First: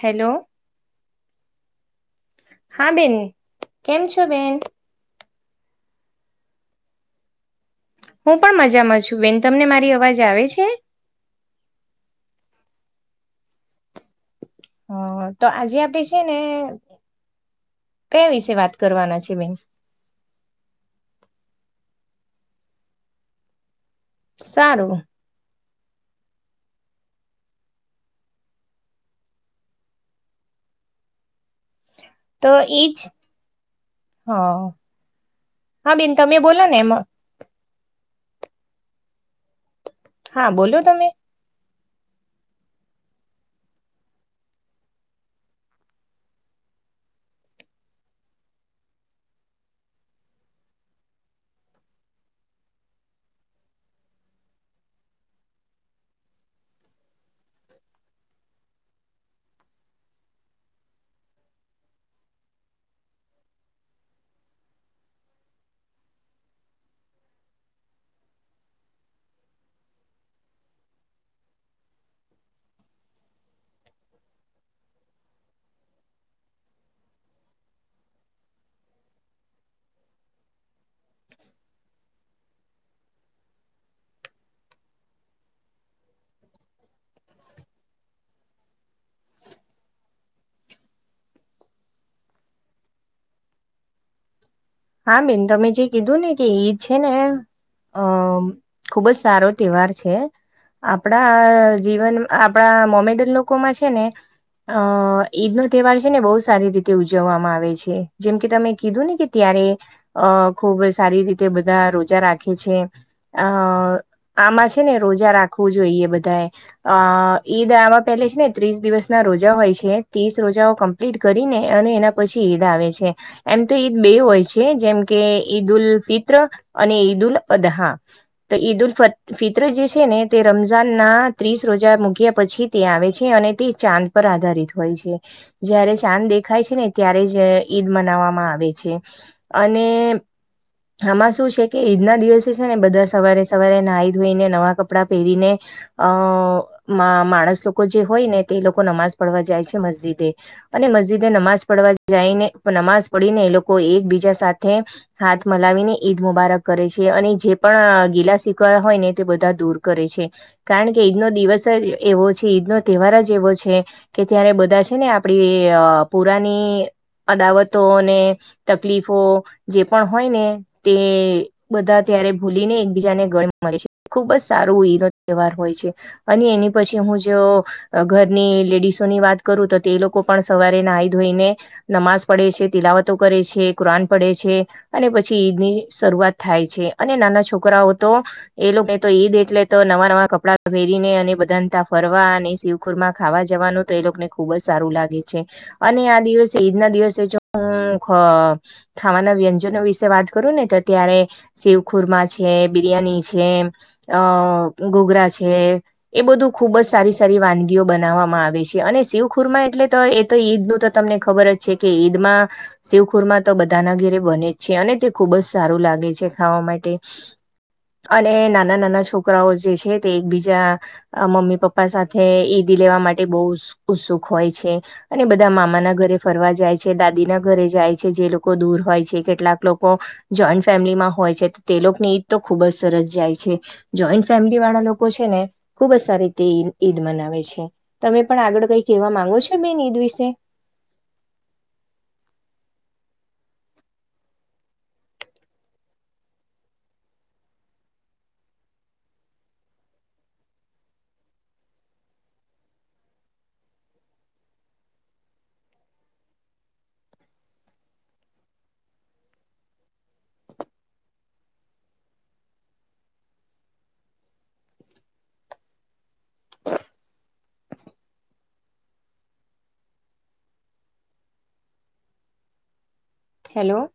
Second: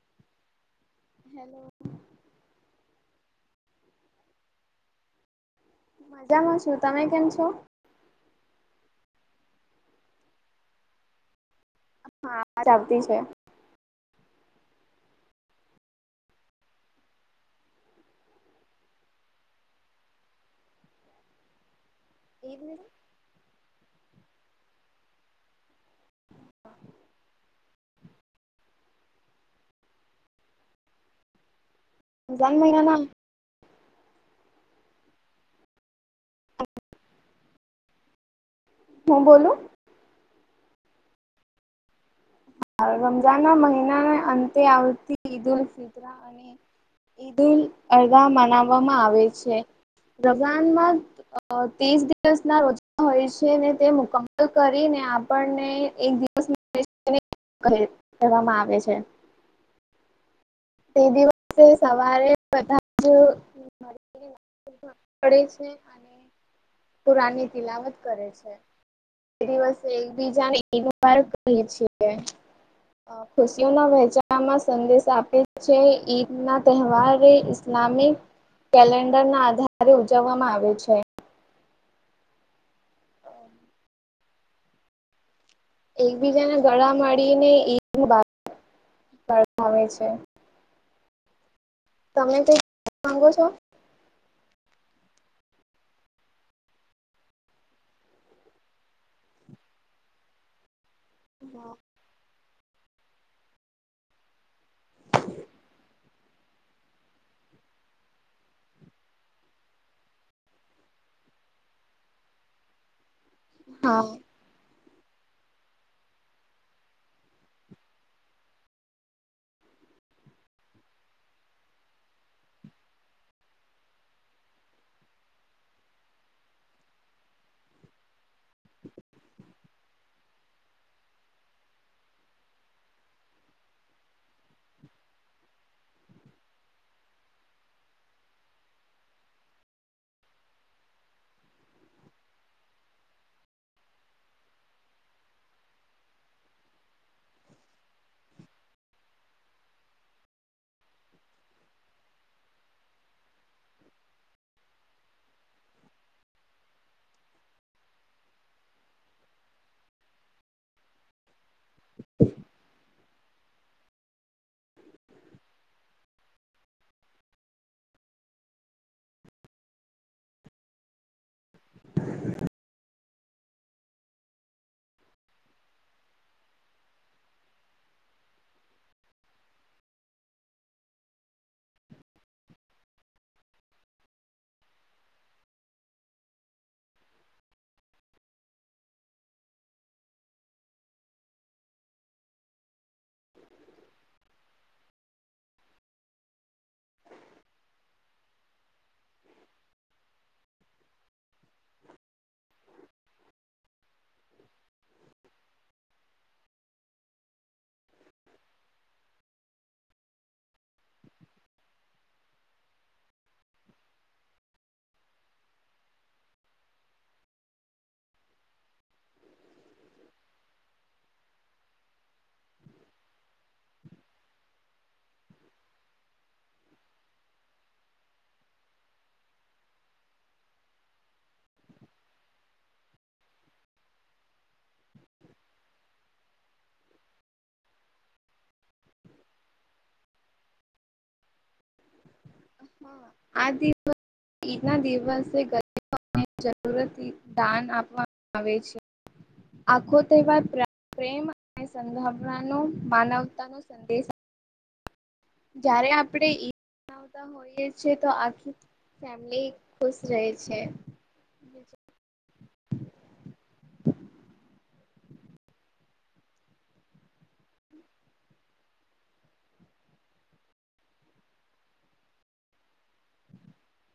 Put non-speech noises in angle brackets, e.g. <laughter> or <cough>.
Hello hello હા, બેન કેમ છો બેન? મજામાં છું, તમે કેમ છો? હું પણ મજામાં છું બેન, તમને મારી અવાજ આવે છે? હા, અવાજ આવતી છે. હ, તો આજે આપે સે ને, કયા વિશે વાત કરવાના છે, બેન એવું સારું તો રમઝાન ઇજ, મહિનાના હ.. હા, બેન તમે બોલોને એમાં હું બોલું? હા, બોલો તમે અ.. રમજાના મહિનાને અંતે આવતી ઈદો <unintelligible> અને ઈદો, અગા મનાવવામાં આવે છે, રઝાનમાં અ તીસ દિવસના રોજ હોય છે, ને તે મુકમલ કરીને આપણને એક દિવસ ની કહે, કેવામાં આવે છે. તે દિવસે સવારે બધા જ પડે છે અને પુરાની તિલાવત કરે છે. એ દિવસે એકબીજાને ઇદ મુબારક કહીએ છીએ. અ ખુશીઓના વહેંચાણમાં સંદેશ આપે છે, ઈદના તહેવારે ઇસલામિક કેલેન્ડરના આધારે ઉજવવામાં છે. એકબીજાને ગળા મળીને, ઇદ મુબારક કરતા હોય છે. તમે કંઈક માગો છો? હા, બેન તમે જે કીધું ને કે ઈદ છે ને અ.. ખૂબ જ સારો તહેવાર છે, આપણા જીવન આપણા મોમેડન લોકોમાં છે ને અ.. ઈદ નો તહેવાર છે ને, બહુ સારી રીતે ઉજવવામાં આવે છે, જેમ કે તમે કીધું ને કે ત્યારે- અ ખુબ સારી રીતે બધા રોજા રાખે છે. અ હા આમાં છે ને, રોજા રાખવું જોઈએ, બધાએ અ ઈદ આવા પેલે છે ને ત્રીસ દિવસ ના રોજા હોય છે, ત્રીસ રોજાઓ ક પ્ટ કરીને અને એના પછી ઈદ આવે છે, એમ તો ઈદ બે હોય છે. એ જેમ કે ઈદ-ઉલ-ફિત્ર અને ઈદ-ઉલ-અદ હા તો ઈદ-ઉલ-ફ, ફિત્ર જે છે ને, તે રમઝાન ના ત્રીસ રોજા મૂક્યા પછી તે આવે છે અને તે ચાંદ પર આધારિત હોય છે. જયારે ચાંદ દેખાય છે ને, ત્યારે જ ઈદ મનાવવામાં આવે છે. અને આમાં શું છે કે, ઈદના દિવસે છે ને બધા સવારે-સવારે નાઈ ધોઈને નવા કપડાં પહેરીને અ.. મા, માણસ લોકો જે હોય ને તે લોકો નમાજ પઢવા જાય છે, મસ્જિદે અને મસ્જિદએ નમાજ પડવા જઈને નમાજ પડીને એ લોકો એકબીજા સાથે હાથ મલાવીને ઈદ મુબારક કરે છે. અને જે પણ ગીલા શીખવા હોય ને તે બધા દૂર કરે છે. કારણ કે ઈદનો દિવસ જ એવો છે, ઈદ નો તહેવાર જ એવો છે. કે ત્યારે બધા છે ને આપડી પુરાની અદાવતોને તકલીફ ફો જે પણ હોય ને તે બધા ત્યારે ભૂલી ને બીજાને ગણ મે છે. ખુબ જ સારું ઈનો તહેવાર હોય છે. અને એની પછી હું જો અ ઘરની લેડીસોની વાત કરું તો તે લોકો પણ સવારે નાઈ ધોઈને નમાજ પડે છે, તિલાવતો કરે છે. કુરાન પડે છે. અને પછી ઈદની શરૂઆત થાય છે. અને નાના છોકરાઓ તો એ લોકો તો ઈદ એટલે તો નવા નવા કપડાં પહેરીને અને બધાને તા ફરવા અને શિવ ખુરમાં ખાવા જવાનું તો એ લોકોને ખુબ જ સારું લાગે છે. અને આ દિવસે ઈદ ના દિવસે જો હમ ખાવાના વ્યંજનો વિશે વાત કરું ને તો ત્યારે શીવખુરમા છે, બિરિયાની છે, અ ગોગરા છે. એ બધું ખુબ જ સારી સારી વાનગીઓ બનાવવામાં આવે છે. અને શિવખુરમાં એટલે તો એ તો ઈદનું તો તમને ખબર જ છે કે ઈદમાં શિવખુરમાં તો બધાના ઘેરે બને જ છે. અને તે ખુબ જ સારું લાગે છે ખાવા માટે. અને નાના નાના છોકરાઓ જે છે તે એકબીજા અ મમ્મી પપ્પા સાથે ઈદ લેવા માટે બહુ ઉત્સુક હોય છે. અને બધા મામાના ઘરે ફરવા જાય છે, દાદી ના ઘરે જાય છે જે લોક કો દૂર હોય છે. કેટલાક લોકો જોઈન્ટ ફેમિલીમાં હોય છે તો તે લોકોની ઈદ તો ખુબ જ સરસ જાય છે. જોઈન્ટ ફેમિલીવાળા લોકો છે ને ખુબ જ સારી રીતે ઇદ ઈદ મનાવે છે. તમે પણ આગળ કઈ કેવા માંગો છો બેન ઈદ વિશે? હહ આ દિવસ ઇદના દિવસ <inaudible> ને જરૂરત દાન આપવામાં આવે છે. આખો તહેવાર પ્રેમ અને સંભાવનાનો માનવતાનો સંદેશ જયારે આપડે ઇદ <inaudible> કરતા હોઈએ છે તો આખી ફેમલી ખુશ રહે છે. હમ હેલો